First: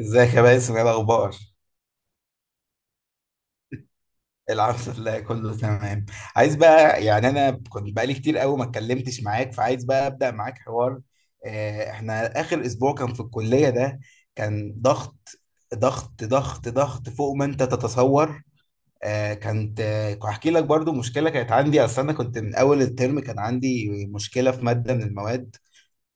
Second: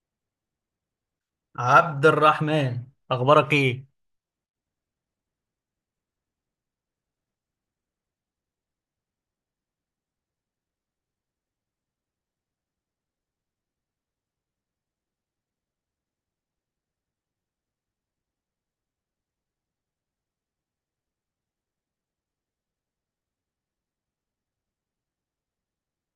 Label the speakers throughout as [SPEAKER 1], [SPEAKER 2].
[SPEAKER 1] ازيك يا باسم؟ ايه الاخبار؟
[SPEAKER 2] عبد الرحمن، اخبارك ايه
[SPEAKER 1] الحمد لله، كله تمام. عايز بقى يعني، انا كنت بقالي كتير قوي ما اتكلمتش معاك، فعايز بقى ابدا معاك حوار. احنا اخر اسبوع كان في الكليه ده، كان ضغط. ضغط ضغط ضغط فوق ما انت تتصور. آه، كانت آه، هحكي لك برضو مشكله كانت عندي. اصل انا كنت من اول الترم كان عندي مشكله في ماده من المواد،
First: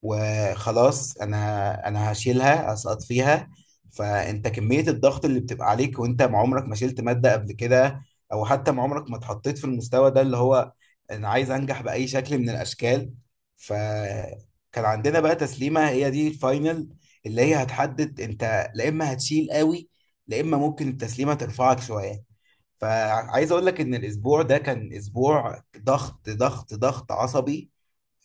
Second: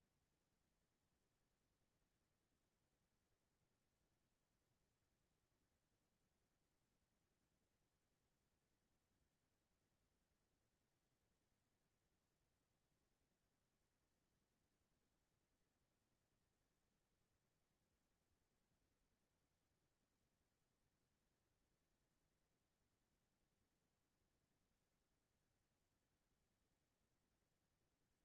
[SPEAKER 1] وخلاص انا هشيلها، اسقط فيها. فانت كمية الضغط اللي بتبقى عليك، وانت ما عمرك ما شلت مادة قبل كده، او حتى ما عمرك ما اتحطيت في المستوى ده، اللي هو انا عايز انجح بأي شكل من الاشكال. فكان عندنا بقى تسليمة هي دي الفاينل، اللي هي هتحدد انت لا اما هتشيل قوي، لا اما ممكن التسليمة ترفعك شوية. فعايز اقول لك ان الاسبوع ده كان اسبوع ضغط ضغط ضغط عصبي.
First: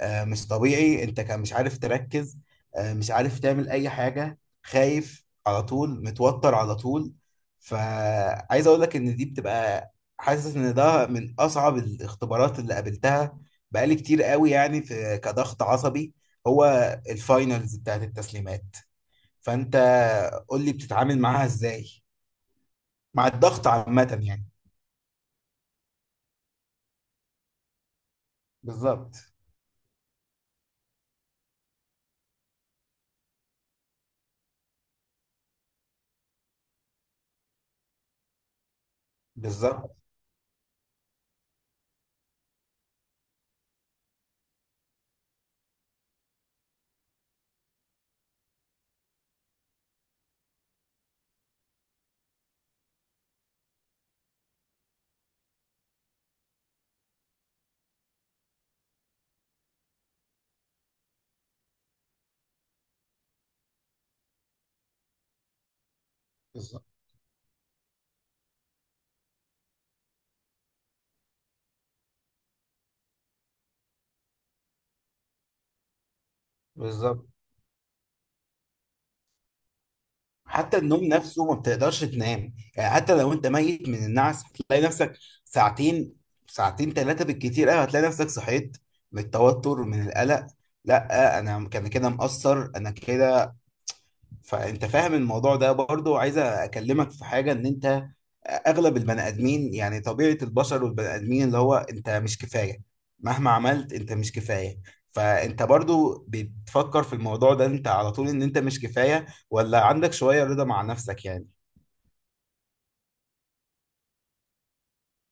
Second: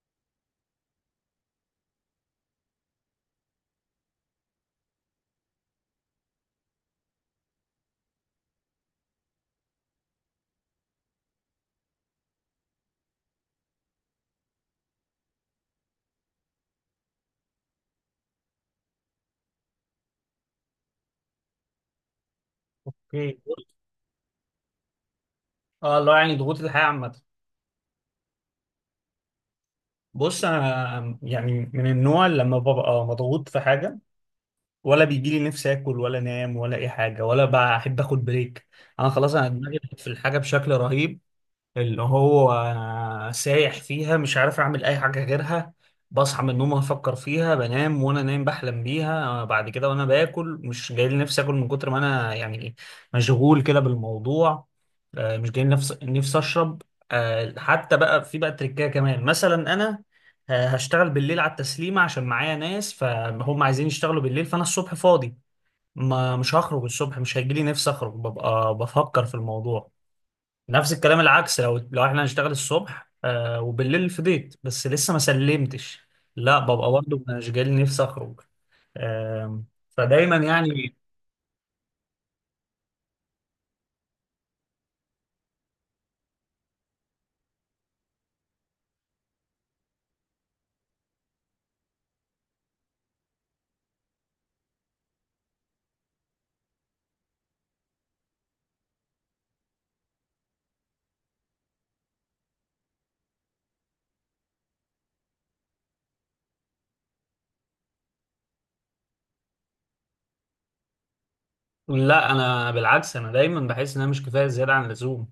[SPEAKER 1] مش طبيعي، انت كان مش عارف تركز. مش عارف تعمل اي حاجة، خايف على طول، متوتر على طول. فعايز اقول لك ان دي بتبقى، حاسس ان ده من اصعب الاختبارات اللي قابلتها. بقالي كتير قوي يعني في كضغط عصبي. هو الفاينلز بتاعت التسليمات. فانت قول لي بتتعامل معاها ازاي؟ مع
[SPEAKER 2] ايه
[SPEAKER 1] الضغط عامة يعني.
[SPEAKER 2] اه الله، يعني ضغوط الحياه عامه.
[SPEAKER 1] بالظبط،
[SPEAKER 2] بص، انا يعني من النوع اللي لما ببقى مضغوط في حاجه، ولا بيجي لي نفسي اكل ولا انام ولا اي حاجه، ولا بحب اخد بريك. انا خلاص، انا دماغي
[SPEAKER 1] بالظبط،
[SPEAKER 2] في الحاجه بشكل رهيب، اللي هو سايح فيها، مش عارف اعمل اي حاجه غيرها. بصحى من النوم افكر فيها، بنام وانا نايم بحلم بيها. بعد كده وانا باكل مش جاي لي نفسي اكل، من كتر ما انا يعني مشغول كده بالموضوع. مش جاي لي نفسي اشرب. حتى بقى في بقى تريكايه كمان مثلا انا، هشتغل بالليل على التسليمه عشان معايا ناس فهم عايزين يشتغلوا بالليل، فانا الصبح فاضي، ما مش هخرج
[SPEAKER 1] بالظبط،
[SPEAKER 2] الصبح، مش هيجي لي نفسي اخرج، ببقى بفكر في الموضوع. نفس الكلام العكس، لو احنا هنشتغل الصبح، آه، وبالليل فضيت بس لسه ما سلمتش، لا ببقى برضه
[SPEAKER 1] بالظبط.
[SPEAKER 2] انا مش جاي نفسي اخرج. آه. فدايما
[SPEAKER 1] حتى
[SPEAKER 2] يعني.
[SPEAKER 1] النوم نفسه ما بتقدرش تنام، يعني حتى لو انت ميت من النعس هتلاقي نفسك ساعتين، ساعتين 3 بالكتير قوي، هتلاقي نفسك صحيت من التوتر، من القلق. لا انا كان كده مقصر، انا كده. فانت فاهم الموضوع ده. برضو عايز اكلمك في حاجه، ان انت اغلب البني ادمين، يعني طبيعه البشر والبني ادمين، اللي هو انت مش كفايه، مهما عملت انت مش كفايه. فانت برضو بتفكر في الموضوع ده، انت على طول ان انت مش كفايه، ولا عندك شويه رضا مع نفسك يعني؟
[SPEAKER 2] لا، انا بالعكس، انا دايما بحس ان انا مش كفايه زياده عن اللزوم.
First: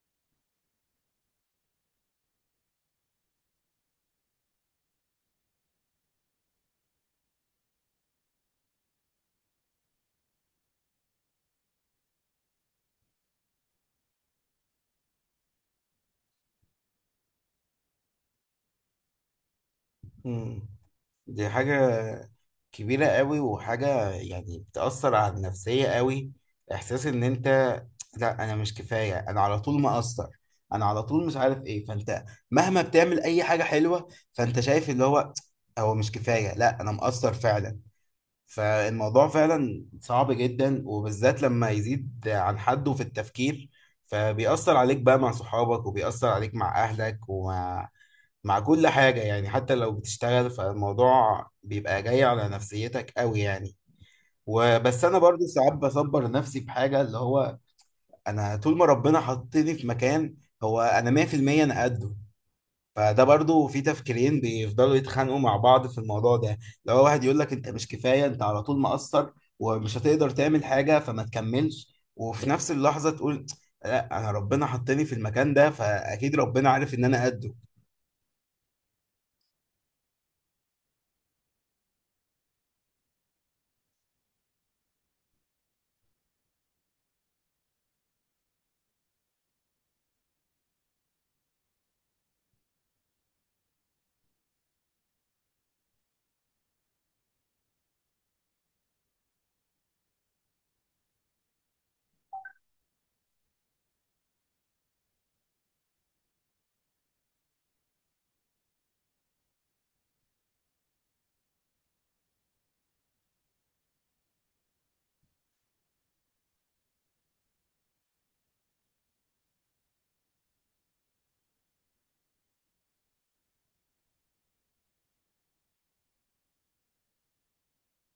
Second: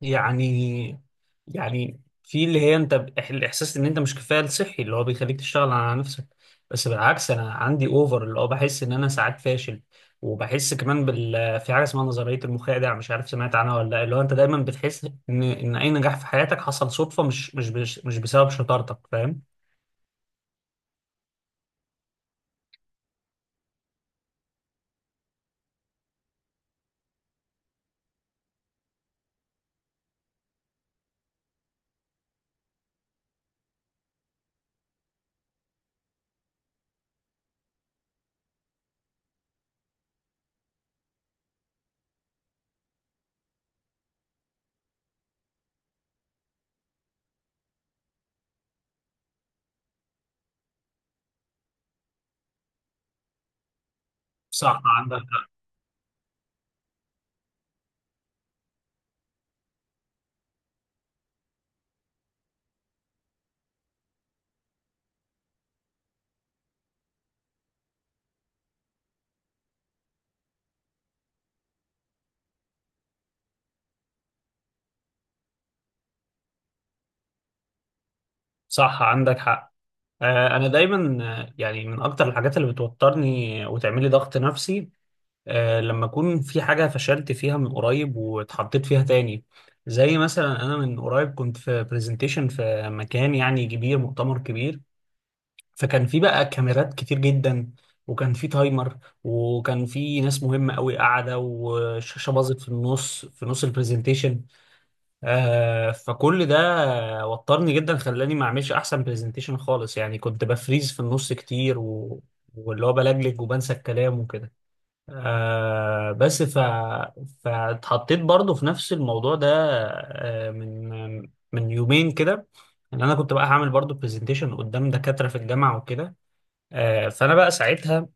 [SPEAKER 2] يعني، يعني في اللي هي انت الاحساس ان انت مش كفايه الصحي اللي هو بيخليك تشتغل على نفسك. بس بالعكس، انا عندي اوفر، اللي هو بحس ان انا ساعات فاشل. وبحس كمان بال في حاجه اسمها نظريه المخادع، مش عارف سمعت عنها ولا لا، اللي هو انت دايما بتحس ان اي نجاح في حياتك حصل صدفه، مش بسبب شطارتك، فاهم؟
[SPEAKER 1] مم. دي حاجة كبيرة قوي، وحاجة يعني بتأثر على النفسية قوي. إحساس إن أنت، لا أنا مش كفاية، أنا على طول مقصر، أنا على طول مش عارف إيه. فأنت مهما بتعمل أي حاجة حلوة فأنت شايف اللي هو، هو مش كفاية، لا أنا مقصر فعلا. فالموضوع فعلا صعب جدا، وبالذات لما يزيد عن حده في التفكير. فبيأثر عليك بقى مع صحابك، وبيأثر عليك مع أهلك، مع كل حاجة يعني. حتى لو بتشتغل فالموضوع بيبقى جاي على نفسيتك قوي يعني.
[SPEAKER 2] صح،
[SPEAKER 1] وبس أنا
[SPEAKER 2] عندك
[SPEAKER 1] برضو
[SPEAKER 2] حق.
[SPEAKER 1] ساعات بصبر نفسي بحاجة، اللي هو أنا طول ما ربنا حطني في مكان، هو أنا 100%، أنا قده. فده برضو في تفكيرين بيفضلوا يتخانقوا مع بعض في الموضوع ده. لو واحد يقول لك أنت مش كفاية، أنت على طول مقصر، ومش هتقدر تعمل حاجة فما تكملش، وفي نفس اللحظة تقول لا، أنا ربنا حطني في المكان ده، فأكيد ربنا عارف إن أنا قده.
[SPEAKER 2] صح، عندك حق. انا دايما، يعني من اكتر الحاجات اللي بتوترني وتعملي ضغط نفسي، لما أكون في حاجة فشلت فيها من قريب واتحطيت فيها تاني. زي مثلا أنا من قريب كنت في برزنتيشن في مكان يعني كبير، مؤتمر كبير، فكان في بقى كاميرات كتير جدا، وكان في تايمر، وكان في ناس مهمة قوي قاعدة، والشاشة باظت في النص، في نص البرزنتيشن. آه، فكل ده وترني جدا، خلاني ما اعملش احسن برزنتيشن خالص، يعني كنت بفريز في النص كتير، واللي هو بلجلج وبنسى الكلام وكده. آه. بس ف فاتحطيت برضو في نفس الموضوع ده، آه من من يومين كده، ان انا كنت بقى هعمل برضو برزنتيشن قدام دكاترة في الجامعة وكده. آه، فانا بقى ساعتها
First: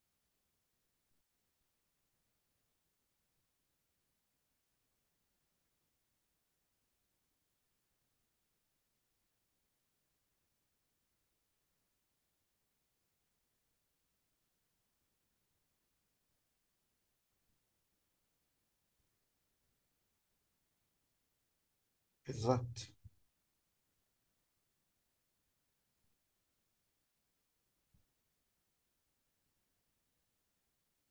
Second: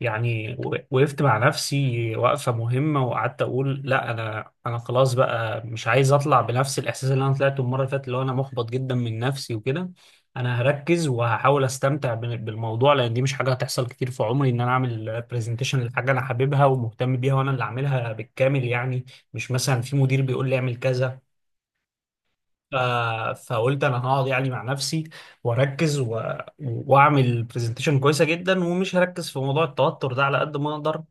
[SPEAKER 2] يعني وقفت مع نفسي وقفة مهمة، وقعدت أقول لا، أنا خلاص بقى مش عايز أطلع بنفس الإحساس اللي أنا طلعته المرة اللي فاتت، اللي هو أنا محبط جدا من نفسي وكده. أنا هركز وهحاول أستمتع بالموضوع، لأن دي مش حاجة هتحصل كتير في عمري، إن أنا أعمل برزنتيشن لحاجة أنا حاببها ومهتم بيها وأنا اللي أعملها بالكامل، يعني مش مثلا في مدير بيقول لي أعمل كذا. ف-
[SPEAKER 1] بالظبط.
[SPEAKER 2] فقلت انا هقعد يعني مع نفسي واركز، واعمل برزنتيشن كويسه جدا، ومش هركز في موضوع التوتر ده على قد ما اقدر.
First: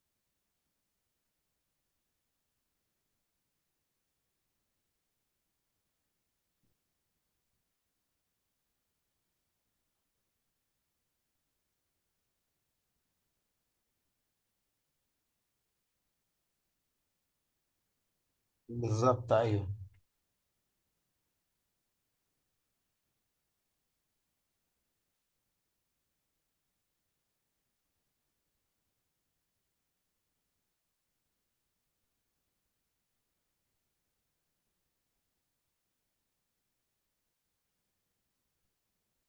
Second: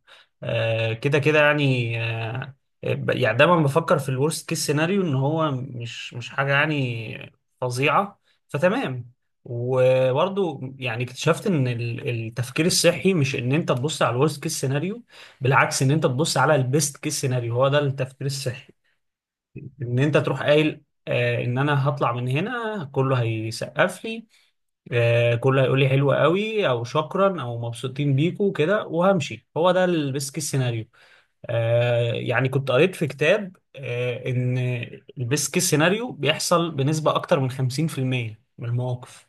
[SPEAKER 2] كده كده يعني. يعني دايما بفكر في الورست كيس سيناريو، ان هو مش حاجه يعني فظيعه، فتمام. وبرضو يعني اكتشفت ان التفكير الصحي مش ان انت تبص على الورست كيس سيناريو، بالعكس، ان انت تبص على البيست كيس سيناريو، هو ده التفكير الصحي.
[SPEAKER 1] بالظبط، ايوه.
[SPEAKER 2] ان انت تروح قايل، آه، ان انا هطلع من هنا كله هيسقف لي، آه، كله هيقول لي حلو قوي او شكرا او مبسوطين بيكو كده وهمشي، هو ده البيسك سيناريو. آه، يعني كنت قريت في كتاب آه ان البيسك سيناريو بيحصل بنسبة اكتر من 50% من المواقف،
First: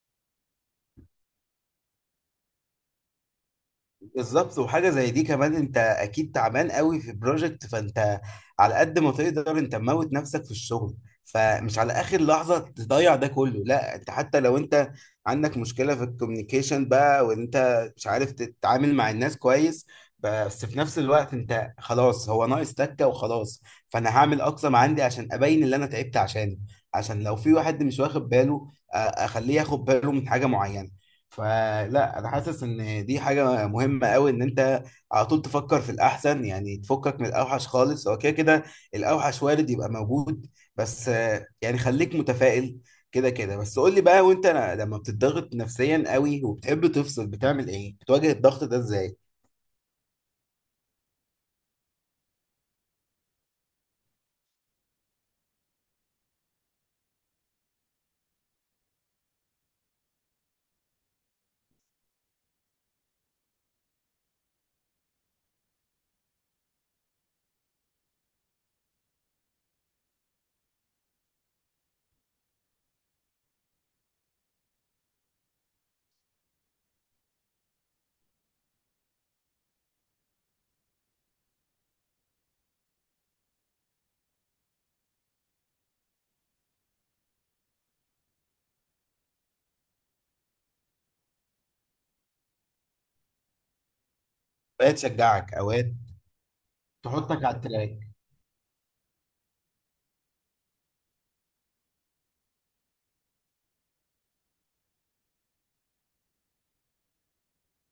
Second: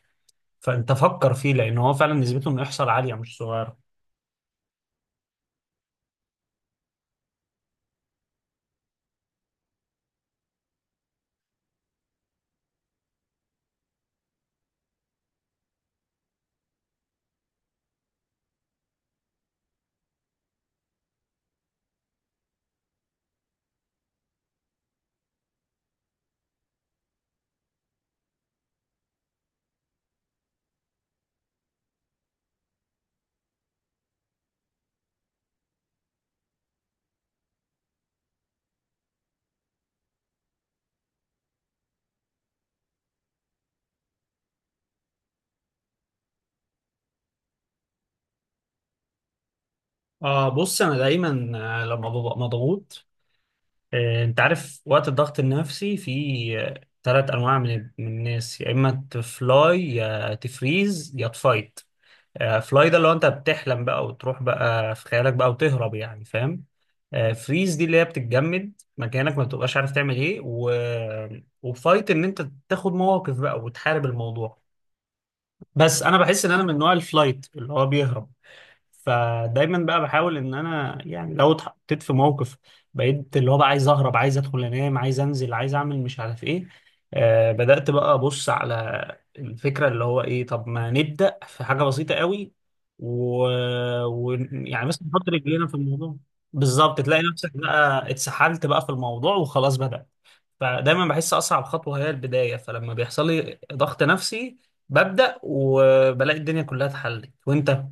[SPEAKER 2] فانت فكر فيه لان هو فعلا نسبته انه يحصل عالية مش صغيرة.
[SPEAKER 1] بالظبط، وحاجه زي دي كمان، انت اكيد تعبان قوي في بروجكت، فانت على قد ما تقدر انت موت نفسك في الشغل، فمش على اخر لحظه تضيع ده كله. لا، انت حتى لو انت عندك مشكله في الكوميونيكيشن بقى، وانت مش عارف تتعامل مع الناس كويس، بس في نفس الوقت انت خلاص، هو ناقص تكه وخلاص. فانا هعمل اقصى ما عندي عشان ابين اللي انا تعبت عشانه، عشان لو في واحد مش واخد باله، اخليه ياخد باله من حاجه معينه. فلا، انا حاسس ان دي حاجه مهمه قوي، ان انت على طول تفكر في الاحسن، يعني تفكك من الاوحش خالص، هو كده كده الاوحش وارد يبقى موجود. بس يعني خليك متفائل كده كده. بس قول لي بقى، وانت لما بتضغط نفسيا قوي وبتحب تفصل، بتعمل ايه؟ بتواجه الضغط ده ازاي؟
[SPEAKER 2] آه، بص أنا دايما، لما ببقى مضغوط، انت عارف وقت الضغط النفسي في ثلاث انواع من الناس، يا اما تفلاي يا تفريز يا تفايت. فلاي ده اللي هو انت بتحلم بقى وتروح بقى في خيالك بقى وتهرب، يعني فاهم. فريز دي اللي هي بتتجمد مكانك، ما بتبقاش عارف تعمل ايه، وفايت ان انت تاخد مواقف بقى وتحارب الموضوع. بس انا بحس ان انا من نوع الفلايت اللي هو بيهرب. فدايما بقى بحاول ان انا يعني لو اتحطيت في موقف، بقيت اللي هو بقى عايز اهرب، عايز ادخل انام، عايز انزل، عايز اعمل مش عارف ايه. آه، بدأت بقى ابص على الفكرة اللي هو ايه، طب ما نبدأ في حاجة بسيطة قوي، و... يعني
[SPEAKER 1] اوقات
[SPEAKER 2] بس نحط
[SPEAKER 1] تشجعك،
[SPEAKER 2] رجلينا في
[SPEAKER 1] اوقات
[SPEAKER 2] الموضوع. بالظبط، تلاقي
[SPEAKER 1] تحطك
[SPEAKER 2] نفسك
[SPEAKER 1] على
[SPEAKER 2] بقى
[SPEAKER 1] التراك.
[SPEAKER 2] اتسحلت بقى في الموضوع وخلاص بدأ. فدايما بحس اصعب خطوة هي البداية، فلما بيحصل لي ضغط نفسي ببدأ، وبلاقي الدنيا كلها اتحلت وانت.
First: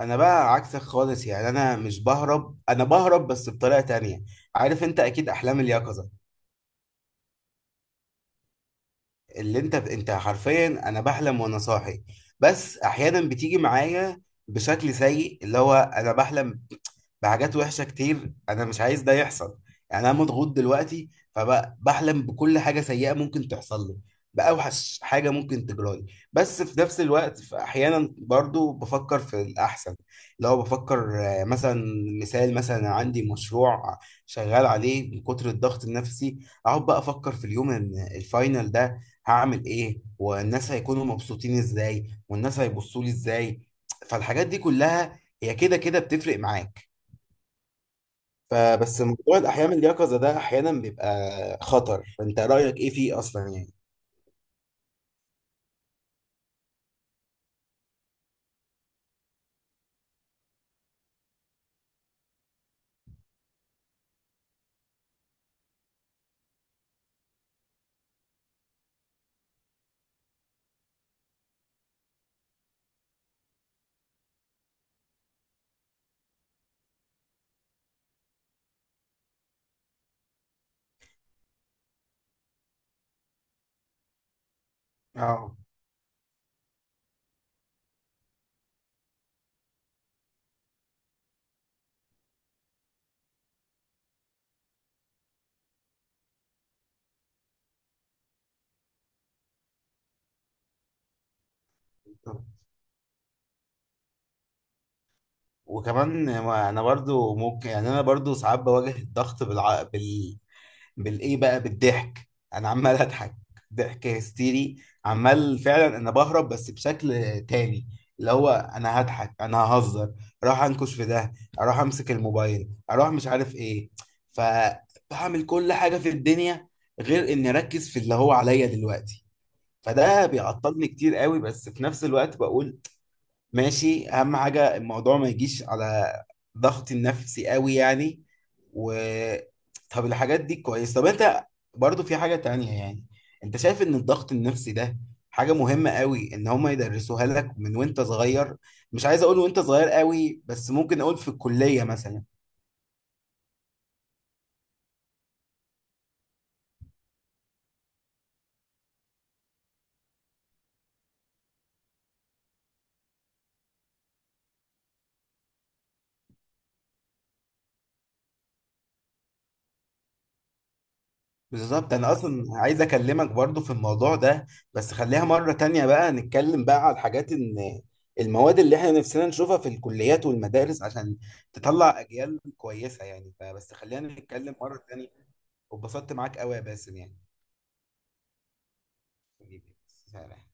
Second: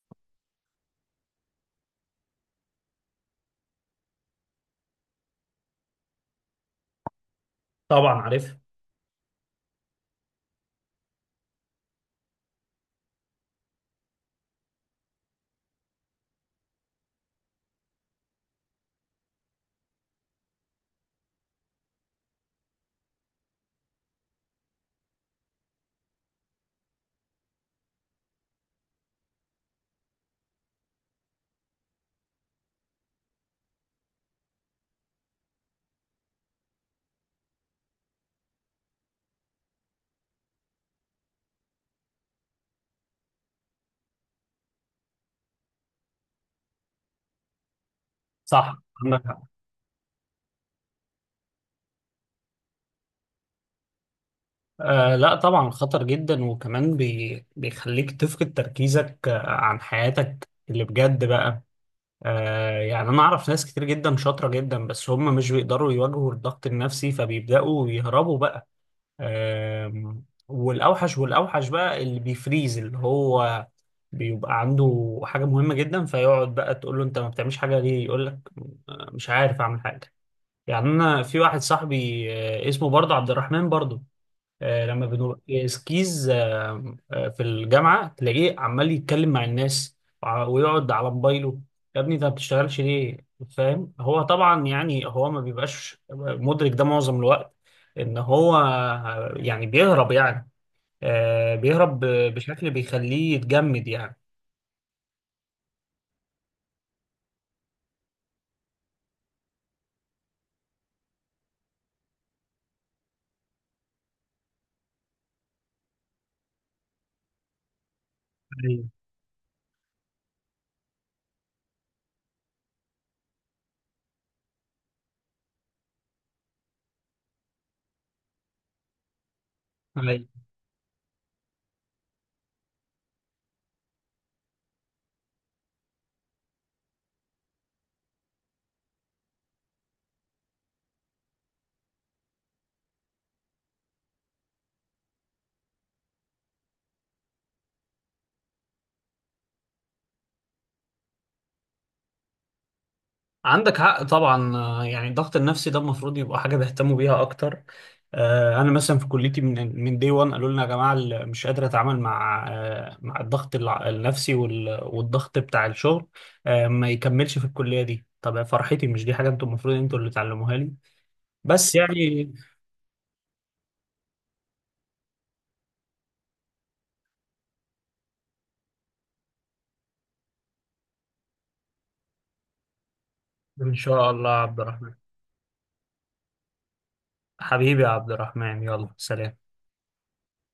[SPEAKER 1] انا بقى عكسك خالص، يعني انا مش بهرب، انا بهرب بس بطريقه تانية. عارف انت اكيد احلام اليقظه،
[SPEAKER 2] طبعا عارف.
[SPEAKER 1] اللي انت انت حرفيا انا بحلم وانا صاحي. بس احيانا بتيجي معايا بشكل سيء، اللي هو انا بحلم بحاجات وحشه كتير انا مش عايز ده يحصل. يعني انا مضغوط دلوقتي، فبحلم بكل حاجه سيئه ممكن تحصل لي، باوحش حاجه ممكن تجرالي. بس في نفس الوقت في احيانا برضو بفكر في الاحسن، اللي هو بفكر مثلا. مثال مثلا، عندي مشروع شغال عليه من كتر الضغط النفسي، اقعد بقى افكر في اليوم ان الفاينل ده هعمل ايه، والناس هيكونوا مبسوطين ازاي، والناس هيبصوا لي ازاي. فالحاجات دي كلها هي كده كده بتفرق معاك.
[SPEAKER 2] صح،
[SPEAKER 1] فبس
[SPEAKER 2] عندك
[SPEAKER 1] موضوع
[SPEAKER 2] حق.
[SPEAKER 1] الأحياء من اليقظة ده أحيانا بيبقى خطر. فأنت رأيك إيه فيه أصلا يعني؟
[SPEAKER 2] آه، لا طبعا خطر جدا، وكمان بيخليك تفقد تركيزك، عن حياتك اللي بجد بقى. آه، يعني انا اعرف ناس كتير جدا شاطرة جدا، بس هم مش بيقدروا يواجهوا الضغط النفسي، فبيبدأوا يهربوا بقى. آه. والاوحش بقى اللي بيفريز، اللي هو بيبقى عنده حاجة مهمة جدا فيقعد بقى، تقول له انت ما بتعملش حاجة ليه، يقول لك، مش عارف اعمل حاجة. يعني انا في واحد صاحبي، اسمه برضه عبد الرحمن برضه، لما
[SPEAKER 1] اه.
[SPEAKER 2] بنبقى سكيز، في الجامعة تلاقيه عمال يتكلم مع الناس ويقعد على موبايله. يا ابني انت ما بتشتغلش ليه؟ فاهم، هو طبعا يعني هو ما بيبقاش مدرك ده معظم الوقت، ان هو يعني بيهرب يعني، بيهرب
[SPEAKER 1] طب،
[SPEAKER 2] بشكل بيخليه يتجمد يعني.
[SPEAKER 1] وكمان انا برضو ممكن يعني، انا برضو ساعات بواجه الضغط بالايه بقى، بالضحك. انا عمال اضحك، ضحك هستيري، عمال فعلا. انا بهرب بس بشكل تاني، اللي هو
[SPEAKER 2] أيوة.
[SPEAKER 1] انا هضحك، انا ههزر، اروح انكش في ده، اروح امسك الموبايل، اروح مش عارف ايه. فبعمل كل حاجة في الدنيا غير اني اركز في اللي هو عليا دلوقتي. فده بيعطلني كتير قوي، بس في نفس الوقت بقول ماشي، اهم حاجه الموضوع ما يجيش على ضغط النفسي قوي يعني. و طب الحاجات دي كويس. طب انت برضو في حاجه تانية يعني، انت شايف ان الضغط النفسي ده حاجه مهمه قوي، ان هما يدرسوها لك من وانت صغير؟ مش عايز اقول وانت صغير قوي، بس ممكن اقول في الكليه مثلا.
[SPEAKER 2] عندك حق طبعا. يعني الضغط النفسي ده المفروض يبقى حاجه بيهتموا بيها اكتر. انا مثلا في كليتي من دي 1 قالوا لنا يا جماعه، مش قادر اتعامل مع، مع الضغط النفسي والضغط بتاع الشغل، ما يكملش في الكليه دي. طب يا فرحتي، مش دي حاجه انتوا المفروض انتوا اللي تعلموها لي؟ بس
[SPEAKER 1] بالظبط، انا
[SPEAKER 2] يعني.
[SPEAKER 1] اصلا عايز اكلمك برضو في الموضوع ده، بس خليها مرة تانية بقى، نتكلم بقى على الحاجات، ان المواد اللي احنا نفسنا نشوفها في الكليات والمدارس عشان تطلع اجيال كويسة يعني، فبس
[SPEAKER 2] ان
[SPEAKER 1] خلينا
[SPEAKER 2] شاء الله يا
[SPEAKER 1] نتكلم
[SPEAKER 2] عبد
[SPEAKER 1] مرة
[SPEAKER 2] الرحمن.
[SPEAKER 1] تانية. واتبسطت معاك قوي يا باسم يعني.
[SPEAKER 2] حبيبي يا عبد الرحمن، يلا سلام.
[SPEAKER 1] حبيبي. سلام.